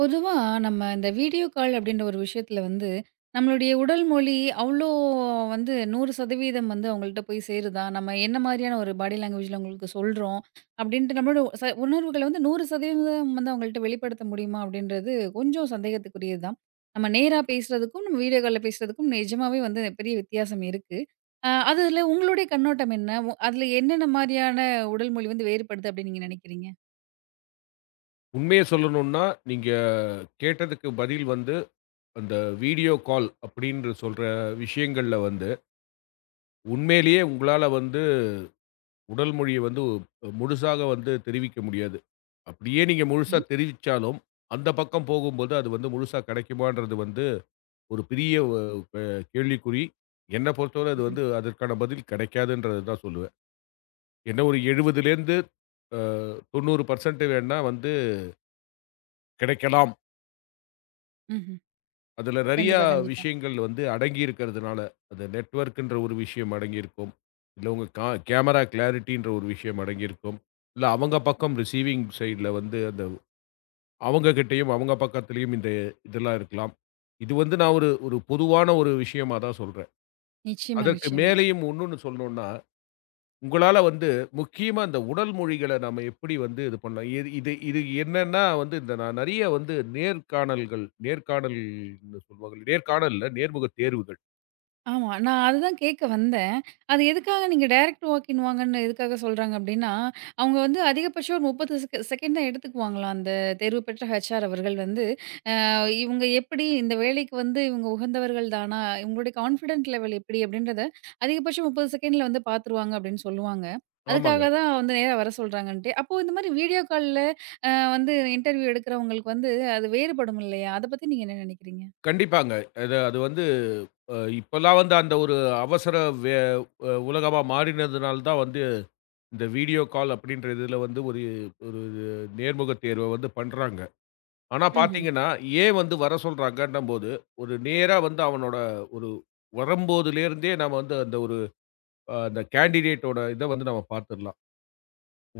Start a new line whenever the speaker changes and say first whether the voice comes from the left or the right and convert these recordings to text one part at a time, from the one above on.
right: பொதுவா நம்ம இந்த வீடியோ கால் அப்படின்ற ஒரு விஷயத்துல வந்து, நம்மளுடைய உடல் மொழி அவ்ளோ வந்து 100% வந்து அவங்கள்ட்ட போய் சேருதா? நம்ம என்ன மாரியான ஒரு பாடி லாங்குவேஜ்ல அவங்களுக்கு சொல்றோம்? அப்படின்ட்டு நம்மளோட உணர்வுகள வந்து 100% வந்து அவங்கள்ட்ட வெளிப்படுத்த முடியுமா? அப்படின்றது கொஞ்சம் சந்தேகத்துக்குரியது தான். நம்ம நேரா பேசுறதுக்கும், நம்ம வீடியோ கால்ல பேசுறதுக்கும் நிஜமாவே வந்து பெரிய வித்தியாசம் இருக்கு. அதுல உங்களுடைய கண்ணோட்டம் என்ன? அதுல என்னென்ன மாரியான உடல் மொழி வந்து வேறுபடுது அப்படின்னு நீங்க நினைக்கிறீங்க?
left: உண்மைய சொல்லணும்னா, நீங்க கேட்டதுக்கு பதில் வந்து, அந்த வீடியோ கால் அப்டின்னு சொல்ற விஷயங்கள்ல வந்து, உண்மையிலேயே உங்களால வந்து உடல் மொழிய வந்து முழுசாக வந்து தெரிவிக்க முடியாது. அப்படியே நீங்க
right: சரி.
left: முழுசா தெரிவிச்சாலும், அந்த பக்கம் போகும்போது அது வந்து முழுசா கிடைக்குமான்றது வந்து ஒரு பெரிய ஒ அ கேள்விக்குறி. என்ன பொறுத்தவரை அது
right: ம்ஹ்ம்.
left: வந்து அதற்கான பதில் கிடைக்காதுன்றது தான் சொல்லுவேன். என்ன ஒரு 70லேருந்து அ 90% வேணா வந்து கிடைக்கலாம்.
right: ம்ஹ்ம்.
left: அதுல நெறையா
right: கண்டிப்பா, கண்டிப்பா.
left: விஷயங்கள் வந்து அடங்கி இருக்கிறதுனால, அந்த நெட்வொர்க்குன்ற ஒரு விஷயம் அடங்கியிருக்கும். இல்ல உங்க கேமரா கிளாரிட்டின்ற ஒரு விஷயம் அடங்கியிருக்கும். இல்ல அவங்க பக்கம் ரிசீவிங் சைட்ல வந்து அந்த அவங்க கிட்டயும், அவங்க பக்கத்திலயும் இந்த இதெல்லாம் இருக்கலாம். இது வந்து நான் ஒரு ஒரு பொதுவான ஒரு விஷயமா தான் சொல்றேன்.
right: நிச்சயமா,
left: அதற்கு
right: நிச்சயமா.
left: மேலேயும் இன்னொன்னு சொல்லணும்னா உங்களால வந்து முக்கியமா இந்த உடல் மொழிகள நம்ம எப்படி வந்து இது பண்ணலாம்? இது இது இது என்னன்னா வந்து இந்த நான் நெறைய வந்து நேர்காணல்கள் நேர்காணல்ன்னு சொல்லுவாங்கல்ல. நேர்காணல் இல்ல, நேர்முக தேர்வுகள்.
right: ஆமா. நான் அதுதான் கேட்க வந்தேன். அது எதுக்காக நீங்க டைரக்ட் வாக் இன் வாங்கன்னு எதுக்காக சொல்றாங்க அப்டின்னா, அவங்க வந்து அதிகபட்சம் ஒரு 30 செகண்ட் தான் எடுத்துக்குவாங்களாம். அந்த தேர்வு பெற்ற ஹெச்ஆர் அவர்கள் வந்து, அ இவங்க எப்படி இந்த வேலைக்கு வந்து இவங்க உகந்தவர்கள் தானா? இவங்களுடைய கான்ஃபிடன்ட் லெவல் எப்படி? அப்படின்றத அதிகபட்சம் 30 செகண்ட்ல வந்து பார்த்துருவாங்க அப்படின்னு சொல்லுவாங்க.
left: ஆமாங்க.
right: அதுக்காக தான் வந்து நேரா வர சொல்றாங்கன்ட்டு. அப்போ இந்த மாரி வீடியோ கால்ல அ வந்து இன்டர்வியூ எடுக்கிறவங்களுக்கு வந்து அது வேறுபடும் இல்லையா? அத பத்தி நீங்க என்ன நினைக்கிறீங்க?
left: கண்டிப்பாங்க. அது அது வந்து இப்பல்லாம் வந்து அந்த ஒரு அவசர வே அ உலகமா மாறினதுனால தான் வந்து இந்த வீடியோ கால் அப்படின்ற இதுல வந்து ஒரு ஒரு நேர்முக தேர்வ வந்து பண்றாங்க. ஆனா
right: ம்ஹ்ம்.
left: பார்த்தீங்கன்னா, ஏன் வந்து வர சொல்றாங்கன்னும்போது, ஒரு நேரா வந்து அவனோட ஒரு வரும்போதிலிருந்தே நம்ம வந்து அந்த ஒரு அந்த கேண்டிடேட்டோட இத வந்து நம்ம பார்த்துரலாம்.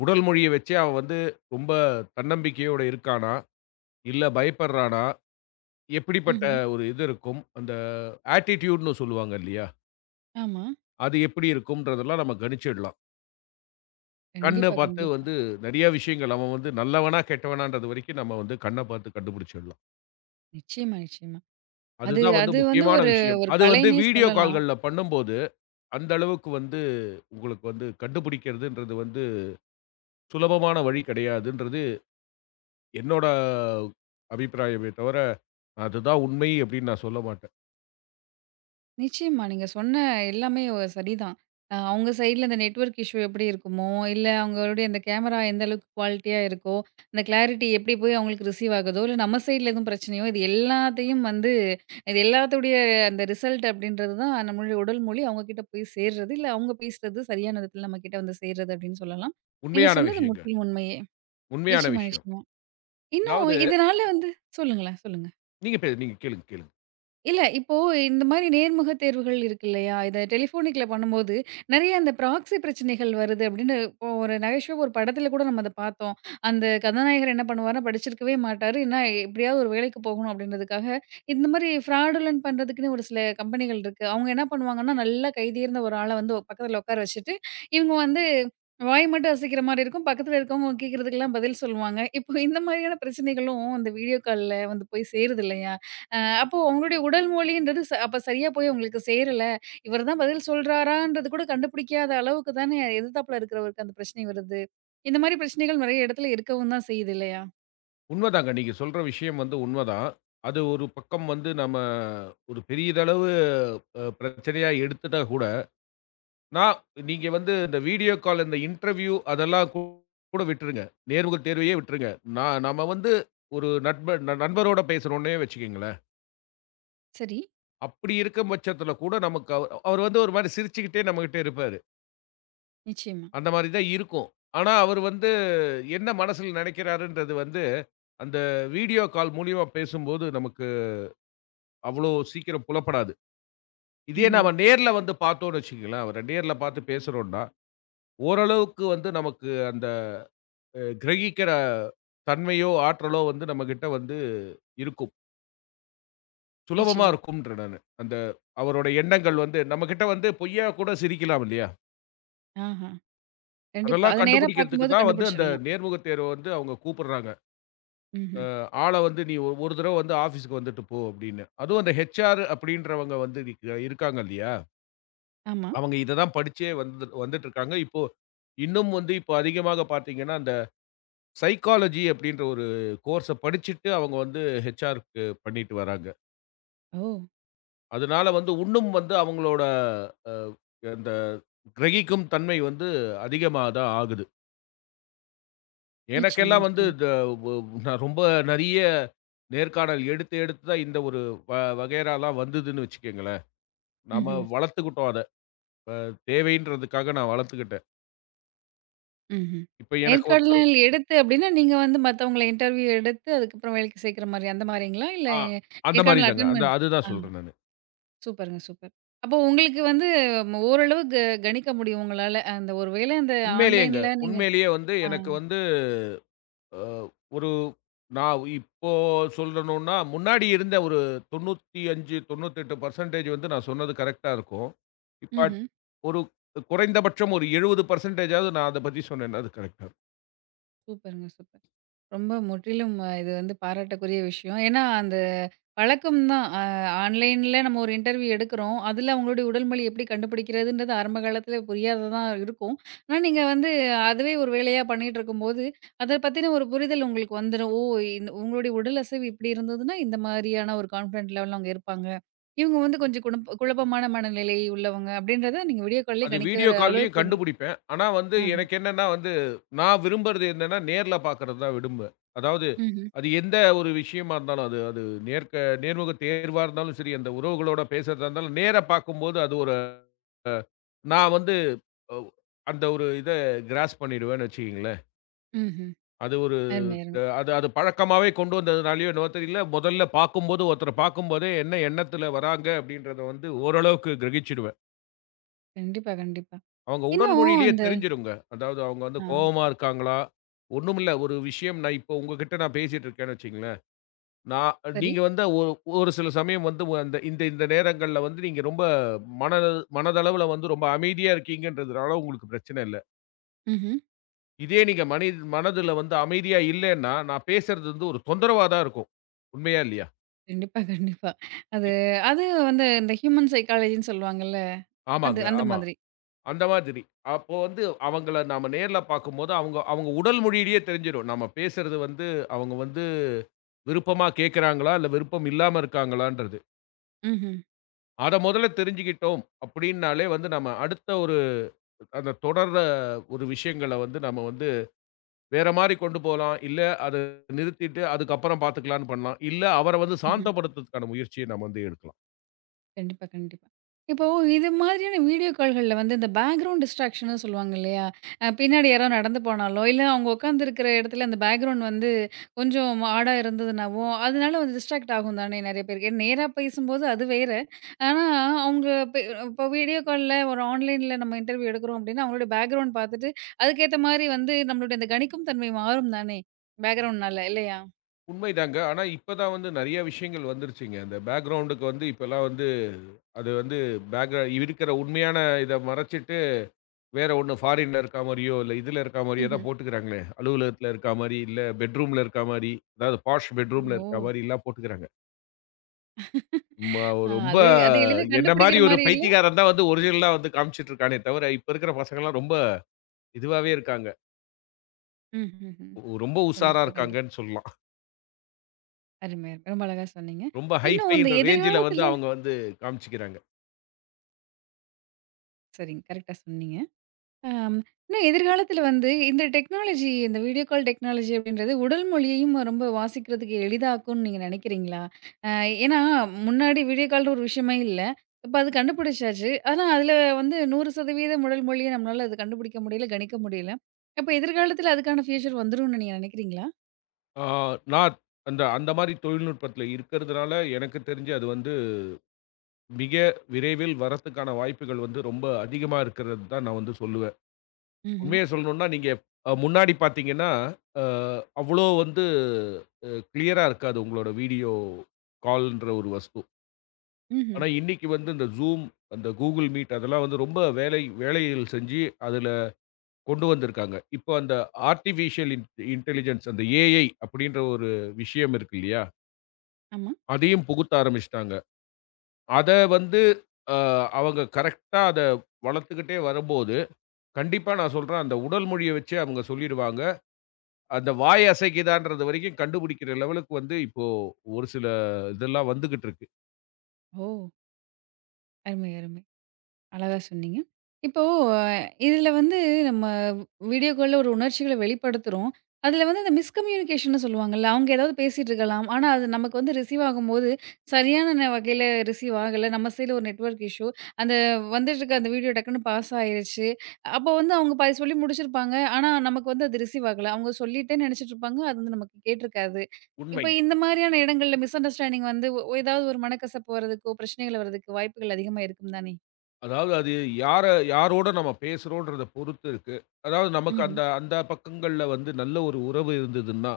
left: உடல் மொழிய வச்சே அவன் வந்து ரொம்ப தன்னம்பிக்கையோட இருக்கானா? இல்ல பயப்படுறானா? எப்படிப்பட்ட
right: ம்ஹ்ம்.
left: ஒரு இது இருக்கும்? அந்த ஆட்டிட்யூட்ன்னு சொல்லுவாங்க இல்லையா?
right: ஆமா.
left: அது எப்படி இருக்கும்ன்றதெல்லாம் நம்ம கணிச்சிடலாம். கண்ண
right: கண்டிப்பா,
left: பார்த்து
right: கண்டிப்பா.
left: வந்து நெறைய விஷயங்கள் அவன் வந்து நல்லவனா, கெட்டவனான்றது வரைக்கும் நம்ம வந்து கண்ண பார்த்து கண்டுபிடிச்சிடலாம்.
right: நிச்சயமா, நிச்சயமா. அது
left: அதுதான் வந்து
right: அது வந்து
left: முக்கியமான
right: ஒரு
left: விஷயம்.
right: ஒரு
left: அது வந்து
right: கலைன்னே
left: வீடியோ
right: சொல்லலாம்.
left: கால்கள்ல பண்ணும்போது அந்த அளவுக்கு வந்து உங்களுக்கு வந்து கண்டுபிடிக்கிறதுன்றது வந்து சுலபமான வழி கிடையாதுன்றது என்னோட அபிப்பிராயமே தவிர, அதுதான் உண்மை அப்படின்னு நான் சொல்ல மாட்டேன்.
right: நிச்சயமா. நீங்க சொன்ன எல்லாமே சரிதான். அவங்க சைட்ல இந்த நெட்வொர்க் இஷ்யூ எப்படி இருக்குமோ, இல்ல அவங்களுடைய அந்த கேமரா எந்த அளவுக்கு குவாலிட்டியா இருக்கோ, அந்த கிளாரிட்டி எப்படி போய் அவங்களுக்கு ரிசீவ் ஆகுதோ, இல்ல நம்ம சைட்ல எதுவும் பிரச்சனையோ, இது எல்லாத்தையும் வந்து இது எல்லாத்துடைய அந்த ரிசல்ட் அப்படின்றது தான் நம்மளுடைய உடல் மொழி அவங்க கிட்ட போய் சேர்றது, இல்ல அவங்க பேசுறது சரியான விதத்துல நம்ம கிட்ட வந்து சேர்றது அப்படின்னு சொல்லலாம். நீங்க
left: உண்மையான
right: சொன்னது
left: விஷயங்க.
right: முற்றிலும் உண்மையே.
left: உண்மையான
right: நிச்சயமா,
left: விஷயம்.
right: நிச்சயமா. இன்னும்
left: அதாவது
right: இதனால வந்து. சொல்லுங்களேன், சொல்லுங்க.
left: நீங்க கேளுங்க, கேளுங்க.
right: இல்ல. இப்போ இந்த மாரி நேர்முக தேர்வுகள் இருக்கு இல்லையா? இத டெலிஃபோனிக்ல பண்ணும்போது, நெறைய அந்த ப்ராக்ஸி பிரச்சனைகள் வருது அப்படின்னு இப்போ ஒரு நகைச்சுவை ஒரு படத்துல கூட நம்ம அத பார்த்தோம். அந்த கதாநாயகர் என்ன பண்ணுவாருன்னா, படிச்சிருக்கவே மாட்டாரு. என்ன எப்படியாவது ஒரு வேலைக்கு போகணும் அப்படின்றதுக்காக, இந்த மாரி ஃப்ராடுலன்ட் பண்றதுக்குன்னு ஒரு சில கம்பெனிகள் இருக்கு. அவங்க என்ன பண்ணுவாங்கன்னா, நல்லா கைதேர்ந்த ஒரு ஆள வந்து பக்கத்துல உட்கார வச்சுட்டு, இவங்க வந்து வாய் மட்டும் அசைக்கிற மாரி இருக்கும். பக்கத்துல இருக்கவங்க கேட்கறதுக்கெல்லாம் பதில் சொல்லுவாங்க. இப்போ இந்த மாரியான பிரச்சனைகளும் இந்த வீடியோ கால்ல வந்து போய் சேருது இல்லையா? அப்போ உங்களுடைய உடல் மொழின்றது அப்ப சரியா போய் உங்களுக்கு சேரல. இவர் தான் பதில் சொல்றாரான்றது கூட கண்டுபிடிக்காத அளவுக்கு தானே எதிர்த்தாப்புல இருக்கிறவருக்கு அந்த பிரச்சனை வருது. இந்த மாரி பிரச்சனைகள் நெறைய இடத்துல இருக்கவும் தான் செய்யுது இல்லையா?
left: உண்மதாங்க. நீங்க சொல்ற விஷயம் வந்து உண்மதான். அது ஒரு பக்கம் வந்து நம்ம ஒரு பெரியதளவு பிரச்சனையா எடுத்துட்டா கூட நான் நீங்க வந்து இந்த வீடியோ கால், இந்த இன்டர்வியூ அதெல்லாம் கூட விட்டுருங்க. நேர்முக தேர்வையே விட்டுருங்க. நான் நம்ம வந்து ஒரு நண்பரோட பேசுறோம்னே வச்சுக்கங்களேன்.
right: சரி.
left: அப்படி இருக்கும் பட்சத்தில கூட நமக்கு அவர் வந்து ஒரு மாரி சிரிச்சுக்கிட்டே நம்மகிட்ட இருப்பாரு.
right: நிச்சயமா.
left: அந்த மாரி தான் இருக்கும். ஆனா, அவர் வந்து என்ன மனசுல நெனைக்கிறாருன்றது வந்து, அந்த வீடியோ கால் மூலியமா பேசும்போது நமக்கு அவ்வளோ சீக்கிரம் புலப்படாது. இதே
right: ம்ஹ்ம்.
left: நாம நேர்ல வந்து பார்த்தோம்னு வச்சுக்கங்களேன், அவர நேர்ல பார்த்து பேசுறோம்ன்னா, ஓரளவுக்கு வந்து நமக்கு அந்த கிரகிக்கிற தன்மையோ, ஆற்றலோ வந்து நம்மகிட்ட வந்து இருக்கும். சுலபமா
right: நிச்சயமா.
left: இருக்கும்ன்ற நானு. அந்த அவரோட எண்ணங்கள் வந்து நம்மகிட்ட வந்து பொய்யா கூட சிரிக்கலாம் இல்லையா?
right: ஆஹா. கண்டிப்பா.
left: அதெல்லாம்
right: அத நேரா
left: கண்டுபிடிக்கிறதுக்கு
right: பார்க்கும்போது
left: தான் வந்து அந்த
right: கண்டுபிடிச்சிடலாம்.
left: நேர்முக தேர்வ வந்து அவங்க கூப்பிடுறாங்க.
right: ம்ஹ்ம்.
left: அ ஆள வந்து நீ ஒரு தடவ வந்து ஆஃபீஸ்க்கு வந்துட்டு போ அப்படின்னு. அதுவும் அந்த ஹெச்ஆர் அப்படின்றவங்க வந்து இருக்காங்க இல்லையா?
right: ஆமா.
left: அவங்க இத தான் படிச்சே வந்துட்டு இருக்காங்க. இப்போ இன்னும் வந்து இப்போ அதிகமாக பார்த்தீங்கன்னா, அந்த சைக்காலஜி அப்படின்ற ஒரு கோர்ஸ படிச்சுட்டு அவங்க வந்து ஹெச்ஆர்க்கு பண்ணிட்டு வராங்க.
right: ஓ!
left: அதனால வந்து உன்னும் வந்து அவங்களோட அ அந்த கிரகிக்கும் தன்மை வந்து அதிகமா தான் ஆகுது.
right: நிச்சயமா,
left: எனக்கெல்லாம் வந்து
right: நிச்சயமா.
left: த வ் நான் ரொம்ப நெறைய நேர்காணல் எடுத்து எடுத்து தான் இந்த ஒரு வ வகைராலாம் வந்ததுன்னு வச்சுக்கங்களேன். நாம
right: ம்ஹ்ம்.
left: வளர்த்துக்கிட்டோம் அத. அ தேவைன்றதுக்காக நான் வளர்த்துக்கிட்டேன்.
right: ம்ஹ்ம்.
left: இப்ப எனக்கு ஒருத்தர்
right: நேர்காணல் எடுத்து அப்டின்னா, நீங்க வந்து மத்தவங்கள இன்டர்வியூ எடுத்து அதுக்கப்புறம் வேலைக்கு சேர்க்கிற மாரி அந்த மாரிங்களா? இல்ல
left: ஆ அந்த மாரி
right: நேர்காணல்
left: தாங்க.
right: அட்டெண்ட்
left: அந்த
right: பண்
left: அதுதான்
right: ஆ.
left: சொல்றேன் நானு.
right: சூப்பருங்க, சூப்பர். அப்போ உங்களுக்கு வந்து ஓரளவு கணிக்க முடியும் உங்களால. அந்த ஒரு வேளை அந்த
left: உண்மையிலேயேங்க.
right: ஆன்லைன்ல நீங்க.
left: உண்மையிலேயே வந்து
right: ஆ.
left: எனக்கு வந்து அ ஒரு நான் இப்போ சொல்லணும்னா, முன்னாடி இருந்த ஒரு 95, 98% வந்து நான் சொன்னது கரெக்ட்டா இருக்கும். இப்ப
right: ம்ஹ்ம்.
left: ஒரு குறைந்தபட்சம் ஒரு 70%ஆவது நான் அத பத்தி சொன்னேன்னா, அது கரெக்ட்டா இருக்கும்.
right: சூப்பருங்க, சூப்பர். ரொம்ப முற்றிலும் இது வந்து பாராட்டக்குரிய விஷயம். ஏன்னா, அந்த பழக்கம் தான். ஆன்லைன்ல நம்ம ஒரு இன்டர்வியூ எடுக்கிறோம். அதில அவங்களுடைய உடல் மொழி எப்படி கண்டுபிடிக்கிறதுன்றது ஆரம்ப காலத்தில புரியாததா இருக்கும். ஆனா, நீங்க வந்து அதுவே ஒரு வேலையா பண்ணிட்டுருக்கும்போது, அத பத்தின ஒரு புரிதல் உங்களுக்கு வந்துரும். ஓ! இந்த உங்களுடைய உடல் அசைவு இப்படி இருந்ததுன்னா, இந்த மாரியான ஒரு கான்ஃபிடன்ட் லெவல்ல அவங்க இருப்பாங்க. இவங்க வந்து கொஞ்சம் குழப்பமான மனநிலை உள்ளவங்க அப்படின்றத நீங்க வீடியோ கால்லேயே
left: அது
right: கணிக்கிற
left: வீடியோ கால்லயும்
right: அளவுக்கு உங்களுக்கு.
left: கண்டுபிடிப்பேன். ஆனா வந்து
right: ஆஹ.
left: எனக்கு என்னன்னா வந்து, நான் விரும்புறது என்னன்னா, நேர்ல பார்க்கறது தான் விரும்புவேன். அதாவது
right: ம்ஹ்ம்.
left: அது எந்த ஒரு விஷயமா இருந்தாலும், அது அது நேர்க்க நேர்முக தேர்வா இருந்தாலும் சரி, அந்த உறவுகளோட பேசுறதா இருந்தாலும், நேரா பார்க்கும்போது அது ஒரு அ நான் வந்து ஒவ் அந்த ஒரு இத கிராஸ்ப் பண்ணிடுவேன்னு வச்சுக்கங்களேன்.
right: ம்ஹ்ம்.
left: அது ஒரு
right: அருமை, அருமை.
left: அது அது பழக்கமாவே கொண்டு வந்ததுனாலயோ என்னவோ தெரியல, முதல்ல பார்க்கும்போது ஒருத்தர பார்க்கும்போதே என்ன எண்ணத்துல வராங்க அப்படின்றத வந்து ஓரளவுக்கு கிரகிச்சுடுவேன்.
right: கண்டிப்பா, கண்டிப்பா.
left: அவங்க உடல்
right: இன்னும்
left: மொழியிலேயே
right: அந்த.
left: தெரிஞ்சிருங்க. அதாவது அவங்க வந்து
right: ஆ.
left: கோவமா இருக்காங்களா? ஒண்ணுமில்ல ஒரு விஷயம் நான் இப்போ உங்ககிட்ட பேசிட்டு இருக்கேன்னு வச்சுக்கங்களேன். நான்
right: சரி.
left: நீங்க வந்து ஒரு ஒரு சில சமயம் வந்து அந்த இந்த இந்த நேரங்கள்ல வந்து நீங்க ரொம்ப மன மனதளவுல வந்து ரொம்ப அமைதியா இருக்கீங்கன்றதுனால உங்களுக்கு பிரச்சனை இல்ல.
right: ம்ஹ்ம்.
left: இதே நீங்க மனதுல வந்து அமைதியா இல்லன்னா, நான் பேசுறது வந்து ஒரு தொந்தரவா தான் இருக்கும். உண்மையா இல்லையா?
right: கண்டிப்பா, கண்டிப்பா. அது
left: இ
right: அது வந்து இந்த ஹியூமன் சைக்காலஜின்னு சொல்லுவாங்கல்ல. அது
left: ஆமாங்க.
right: அந்த
left: ஆமா.
right: மாதிரி.
left: அந்த மாதிரி. அப்போ வந்து அவங்கள நாம நேர்ல பார்க்கும்போது, அவங்க அவங்க உடல் மொழியிலேயே தெரிஞ்சிரும். நம்ம பேசுறது வந்து அவங்க வந்து விருப்பமா கேட்கறாங்களா? இல்ல விருப்பம் இல்லாம இருக்காங்களான்றது.
right: ம்ஹ்ம்.
left: அத முதல்ல தெரிஞ்சுக்கிட்டோம் அப்படின்னாலே வந்து நம்ம அடுத்த ஒரு அந்த தொடர்ற ஒரு விஷயங்கள வந்து நம்ம வந்து வேற மாரி கொண்டு போலாம். இல்ல அத நிறுத்திட்டு அதுக்கப்புறம் பார்த்துக்கலான்னு பண்ணலாம். இல்ல அவர வந்து
right: ம்ஹ்ம்.
left: சாந்தப்படுத்துறதுக்கான முயற்சிய நம்ம வந்து எடுக்கலாம்.
right: கண்டிப்பா, கண்டிப்பா. இப்போ இது மாதிரியான வீடியோ கால்கள்ல வந்து இந்த பேக்கிரவுண்ட் டிஸ்ட்ராக்ஷன்னு சொல்லுவாங்க இல்லையா? பின்னாடி யாரோ நடந்து போனாலோ, இல்ல அவங்க உட்காந்துருக்கிற இடத்துல அந்த பேக்கிரவுண்ட் வந்து கொஞ்சம் மாடா இருந்ததுனாவோ, அதனால வந்து டிஸ்ட்ராக்ட் ஆகும் தானே நெறைய பேருக்கு. ஏன்னா நேரா பேசும்போது அது வேற. ஆனா அவங்க இப்போ வீடியோ கால்ல ஒரு ஆன்லைன்ல நம்ம இன்டர்வியூ எடுக்கிறோம் அப்படின்னா, அவங்களோட பேக்கிரவுண்ட் பார்த்துட்டு அதுக்கேத்த மாரி வந்து நம்மளுடைய அந்த கணிக்கும் தன்மை மாறும் தானே! பேக்கிரவுண்ட்னால இல்லையா?
left: உண்மைதாங்க. ஆனா, இப்ப தான் வந்து நெறைய விஷயங்கள் வந்துருச்சுங்க. அந்த பேக்கிரவுண்டுக்கு வந்து இப்பலாம் வந்து அது வந்து இருக்கிற உண்மையான இத மறைச்சிட்டு, வேற ஒண்ணு ஃபாரின்ல இருக்கா மாரியோ, இல்ல இதுல இருக்கா மாரியோ
right: ம்ஹ்ம்.
left: தான் போட்டுக்கிறாங்களே. அலுவலகத்துல இருக்கா மாரி, இல்ல பெட்ரூம்ல இருக்கா மாரி, அதாவது பாஷ் பெட்ரூம்ல
right: ஓ!
left: இருக்கா மாரிலாம் போட்டுக்கிறாங்க. ஒரு ரொம்ப
right: அது அது எளிதா
left: என்ன மாரி
right: கண்டுபிடிக்கிற
left: ஒரு
right: மாரி இல்ல?
left: பைத்தியக்காரன் தான் வந்து ஒரிஜினலா வந்து காமிச்சுட்டு இருக்கானே தவிர, இப்ப இருக்கிற பசங்கலாம் ரொம்ப இதுவாவே இருக்காங்க.
right: ம்ஹ்ம்.
left: ரொம்ப உஷாரா
right: கண்டிப்பா, கண்டிப்பா.
left: இருக்காங்கன்னு சொல்லலாம்.
right: அருமை, அருமை. ரொம்ப அழகா சொன்னீங்க.
left: ரொம்ப
right: இன்னும் இந்த
left: ஹைஃபைன்ற ரேஞ்சுல வந்து
right: எதிர்காலத்துல.
left: அவங்க வந்து காமிச்சுக்கிறாங்க.
right: சரிங்க. கரெக்ட்டா சொன்னீங்க. அம் இன்னும் எதிர்காலத்துல வந்து இந்த டெக்னாலஜி, இந்த வீடியோ கால் டெக்னாலஜி அப்படின்றது உடல் மொழியையும் ரொம்ப வாசிக்கிறதுக்கு எளிதாக்கும்னு நீங்க நினைக்கிறீங்களா? அ ஏன்னா முன்னாடி வீடியோ கால்ன்ற ஒரு விஷயமே இல்ல. இப்ப அது கண்டுபிடிச்சாச்சு. ஆனா அதுல வந்து 100% உடல் மொழிய நம்மளால அது கண்டுபிடிக்க முடியல, கணிக்க முடியல. அப்ப எதிர்காலத்துல அதுக்கான ஃபியூச்சர் வந்துரும்னு நீங்க நினைக்கிறீங்களா?
left: ஆ, நான் அந்த அந்த மாரி தொழில்நுட்பத்தில இருக்கிறதுனால, எனக்கு தெரிஞ்சு அது வந்து மிக விரைவில் வரத்துக்கான வாய்ப்புகள் வந்து ரொம்ப அதிகமா இருக்கிறது தான் நான் வந்து சொல்லுவேன்.
right: ம்ஹ்ம்.
left: உண்மைய சொல்லணும்னா, நீங்க முன்னாடி பார்த்தீங்கன்னா, அ அவ்வளோ வந்து கிளியரா இருக்காது உங்களோட வீடியோ கால்ன்ற ஒரு வஸ்து.
right: ம்ஹ்ம்.
left: ஆனா இன்னைக்கு வந்து இந்த Zoom, அந்த Google Meet அதெல்லாம் வந்து ரொம்ப வேலைகள் செஞ்சு அதில கொண்டு வந்திருக்காங்க. இப்போ அந்த ஆர்ட்டிஃபிஷியல் இன்டெலிஜென்ஸ் அந்த ஏஐ அப்படின்ற ஒரு விஷயம் இருக்கு இல்லையா?
right: ஆமா.
left: அதையும் புகுத்த ஆரம்பிச்சுட்டாங்க. அத வந்து அ அவங்க கரெக்ட்டா அத வளர்த்துக்கிட்டே வரும்போது, கண்டிப்பா நான் சொல்றேன் அந்த உடல் மொழிய வச்சே அவங்க சொல்லிடுவாங்க. அந்த வாய் அசைக்குதான்றது வரைக்கும் கண்டுபிடிக்கிற லெவலுக்கு வந்து இப்போ ஒரு சில இதெல்லாம் வந்துகிட்டு இருக்கு.
right: ஓ! அருமை, அருமை. அழகா சொன்னீங்க. இப்போ அ இதுல வந்து நம்ம வீடியோ கால்ல ஒரு உணர்ச்சிகள வெளிப்படுத்துறோம். அதுல வந்து அந்த மிஸ்கம்யூனிகேஷன்னு சொல்லுவாங்கல்ல. அவங்க ஏதாவது பேசிட்டு இருக்கலாம். ஆனா, அது நமக்கு வந்து ரிசீவ் ஆகும்போது, சரியான வகையில ரிசீவ் ஆகல. நம்ம சைடுல ஒரு நெட்வொர்க் இஷ்யூ. அந்த வந்துட்டு இருக்க அந்த வீடியோ டக்குன்னு பாஸ் ஆயிருச்சு. அப்ப வந்து அவங்க பாதி சொல்லி முடிச்சிருப்பாங்க. ஆனா, நமக்கு வந்து அது ரிசீவ் ஆகல. அவங்க சொல்லிட்டேன்னு நெனச்சிட்டு இருப்பாங்க. அது வந்து நமக்கு கேட்டிருக்காது. இப்ப
left: உண்மைங்க.
right: இந்த மாரியான இடங்கள்ல மிஸ் அண்டர்ஸ்டாண்டிங் வந்து ஏதாவது ஒரு மனக்கசப்பு வரதுக்கோ, பிரச்சனைகள் வரதுக்கு வாய்ப்புகள் அதிகமா இருக்கும் தானே?
left: அதாவது அது யார யாரோட நம்ம பேசுறோன்றத பொறுத்து இருக்கு. அதாவது நமக்கு
right: ம்ஹ்ம்.
left: அந்த அந்த பக்கங்கள்ல வந்து நல்ல ஒரு உறவு இருந்ததுன்னா,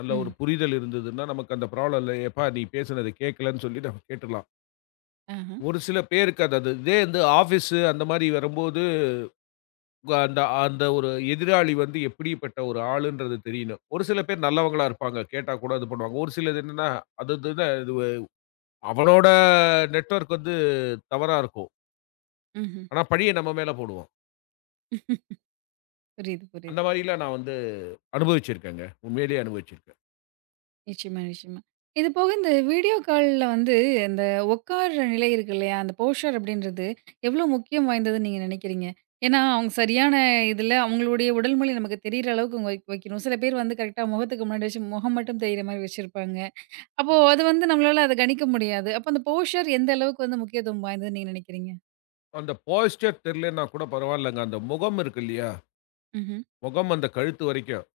left: நல்ல ஒரு
right: ம்.
left: புரிதல் இருந்ததுன்னா, நமக்கு அந்த ப்ராப்ளம் இல்ல. "ஏப்பா நீ பேசினது கேட்கலன்னு" சொல்லி நம்ம கேட்டுறலாம்.
right: ஆஹ.
left: ஒரு சில பேருக்கு அது அது இதே வந்து ஆஃபீஸு அந்த மாரி வரும்போது, அந்த அந்த ஒரு எதிராளி வந்து எப்படிப்பட்ட ஒரு ஆளுன்றது தெரியணும். ஒரு சில பேர் நல்லவங்களா இருப்பாங்க. கேட்டா கூட இது பண்ணுவாங்க. ஒரு சிலது என்னன்னா, அது இதுன்னு இது அவனோட நெட்வொர்க் வந்து தவறா இருக்கும்.
right: ம்ஹ்ம்.
left: ஆனா பழிய நம்ம மேல போடுவான்.
right: புரியுது,
left: அந்த
right: புரியுது.
left: மாரிலாம் நான் வந்து அனுபவிச்சிருக்கேங்க. உண்மையிலேயே அனுபவிச்சிருக்கேன்.
right: நிச்சயமா, நிச்சயமா. இது போக இந்த வீடியோ கால்ல வந்து அந்த உட்கார்ற நிலை இருக்கு இல்லையா? அந்த போஸ்டர் அப்படின்றது எவ்வளோ முக்கியம் வாய்ந்ததுன்னு நீங்க நினைக்கிறீங்க? ஏன்னா, அவங்க இதில அவங்களுடைய உடல் மொழி நமக்கு தெரியிற அளவுக்கு வைக்கணும். சில பேர் வந்து கரெக்ட்டா முகத்துக்கு முன்னாடி வச்சு முகம் மட்டும் தெரியிற மாரி வச்சிருப்பாங்க. அப்போ அது வந்து நம்மளால அத கணிக்க முடியாது. அப்போ அந்த போஸ்டர் எந்த அளவுக்கு வந்து முக்கியத்துவம் வாய்ந்ததுன்னு நீங்க நினைக்கிறீங்க?
left: அந்த போஸ்டர் தெரியலன்னா கூட பரவாயில்லங்க. அந்த முகம் இருக்கு இல்லையா?
right: ம்ஹ்ம்.
left: முகம் அந்த கழுத்து வரைக்கும்.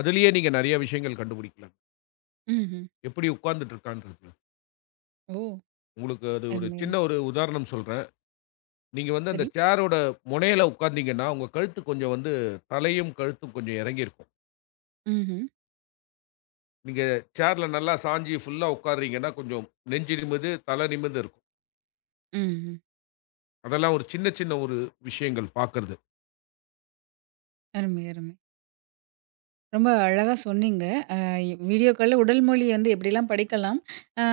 left: அதிலேயே நீங்க நெறைய விஷயங்கள் கண்டுபிடிக்கலாம்.
right: ம்ஹ்ம்.
left: எப்படி உட்கார்ந்துட்டு இருக்கான்றது.
right: ஓ!
left: உங்களுக்கு அது ஒரு
right: அருமையா.
left: சின்ன ஒரு உதாரணம் சொல்றேன். நீங்க வந்து அந்த
right: சரி.
left: சேரோட முனையில உட்கார்ந்தீங்கன்னா, உங்க கழுத்து கொஞ்சம் வந்து தலையும், கழுத்தும் கொஞ்சம் இறங்கியிருக்கும்.
right: ம்ஹ்ம்.
left: நீங்க சேர்ல நல்லா சாஞ்சு ஃபுல்லா உட்கார்றீங்கன்னா, கொஞ்சம் நெஞ்சு நிமிர்து, தலை நிமிர்ந்து இருக்கும்.
right: ம்ஹ்ம்.
left: அதெல்லாம் ஒரு சின்ன, சின்ன ஒரு விஷயங்கள் பார்க்கறது.
right: அருமை, அருமை. ரொம்ப அழகா சொன்னீங்க. வீடியோ கால்ல உடல் மொழிய வந்து எப்படிலாம் படிக்கலாம்? அ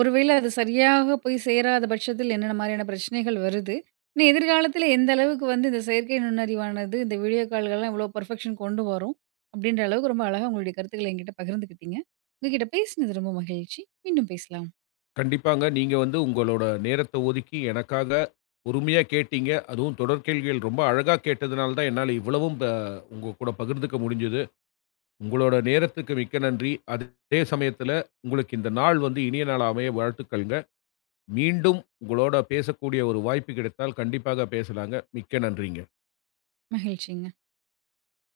right: ஒருவேளை அது சரியாக போய் சேராத பட்சத்தில் என்னென்ன மாரியான பிரச்சனைகள் வருது? இன்னும் எதிர்காலத்தில எந்த அளவுக்கு வந்து இந்த செயற்கை நுண்ணறிவானது, இந்த வீடியோ கால்கள்லாம் இவ்வளோ பெர்ஃபெக்ஷன் கொண்டு வரும்? அப்படின்ற அளவுக்கு ரொம்ப அழகா உங்களுடைய கருத்துக்கள என்கிட்ட பகிர்ந்துக்கிட்டீங்க. உங்ககிட்ட பேசினது ரொம்ப மகிழ்ச்சி. மீண்டும் பேசலாம்.
left: கண்டிப்பாங்க நீங்க வந்து உங்களோட நேரத்த ஒதுக்கி எனக்காக பொறுமையா கேட்டீங்க. அதுவும் தொடர் கேள்விகள் ரொம்ப அழகா கேட்டதுனால தான் என்னால இவ்வளவும் ப உங்க கூட பகிர்ந்துக்க முடிஞ்சது. உங்களோட நேரத்துக்கு மிக்க நன்றி. அதே சமயத்தில உங்களுக்கு இந்த நாள் வந்து இனிய நாளா அமைய வாழ்த்துக்கள்ங்க. மீண்டும் உங்களோட பேசக்கூடிய ஒரு வாய்ப்பு கிடைத்தால் கண்டிப்பாக பேசலாங்க. மிக்க நன்றிங்க.
right: மகிழ்ச்சிங்க.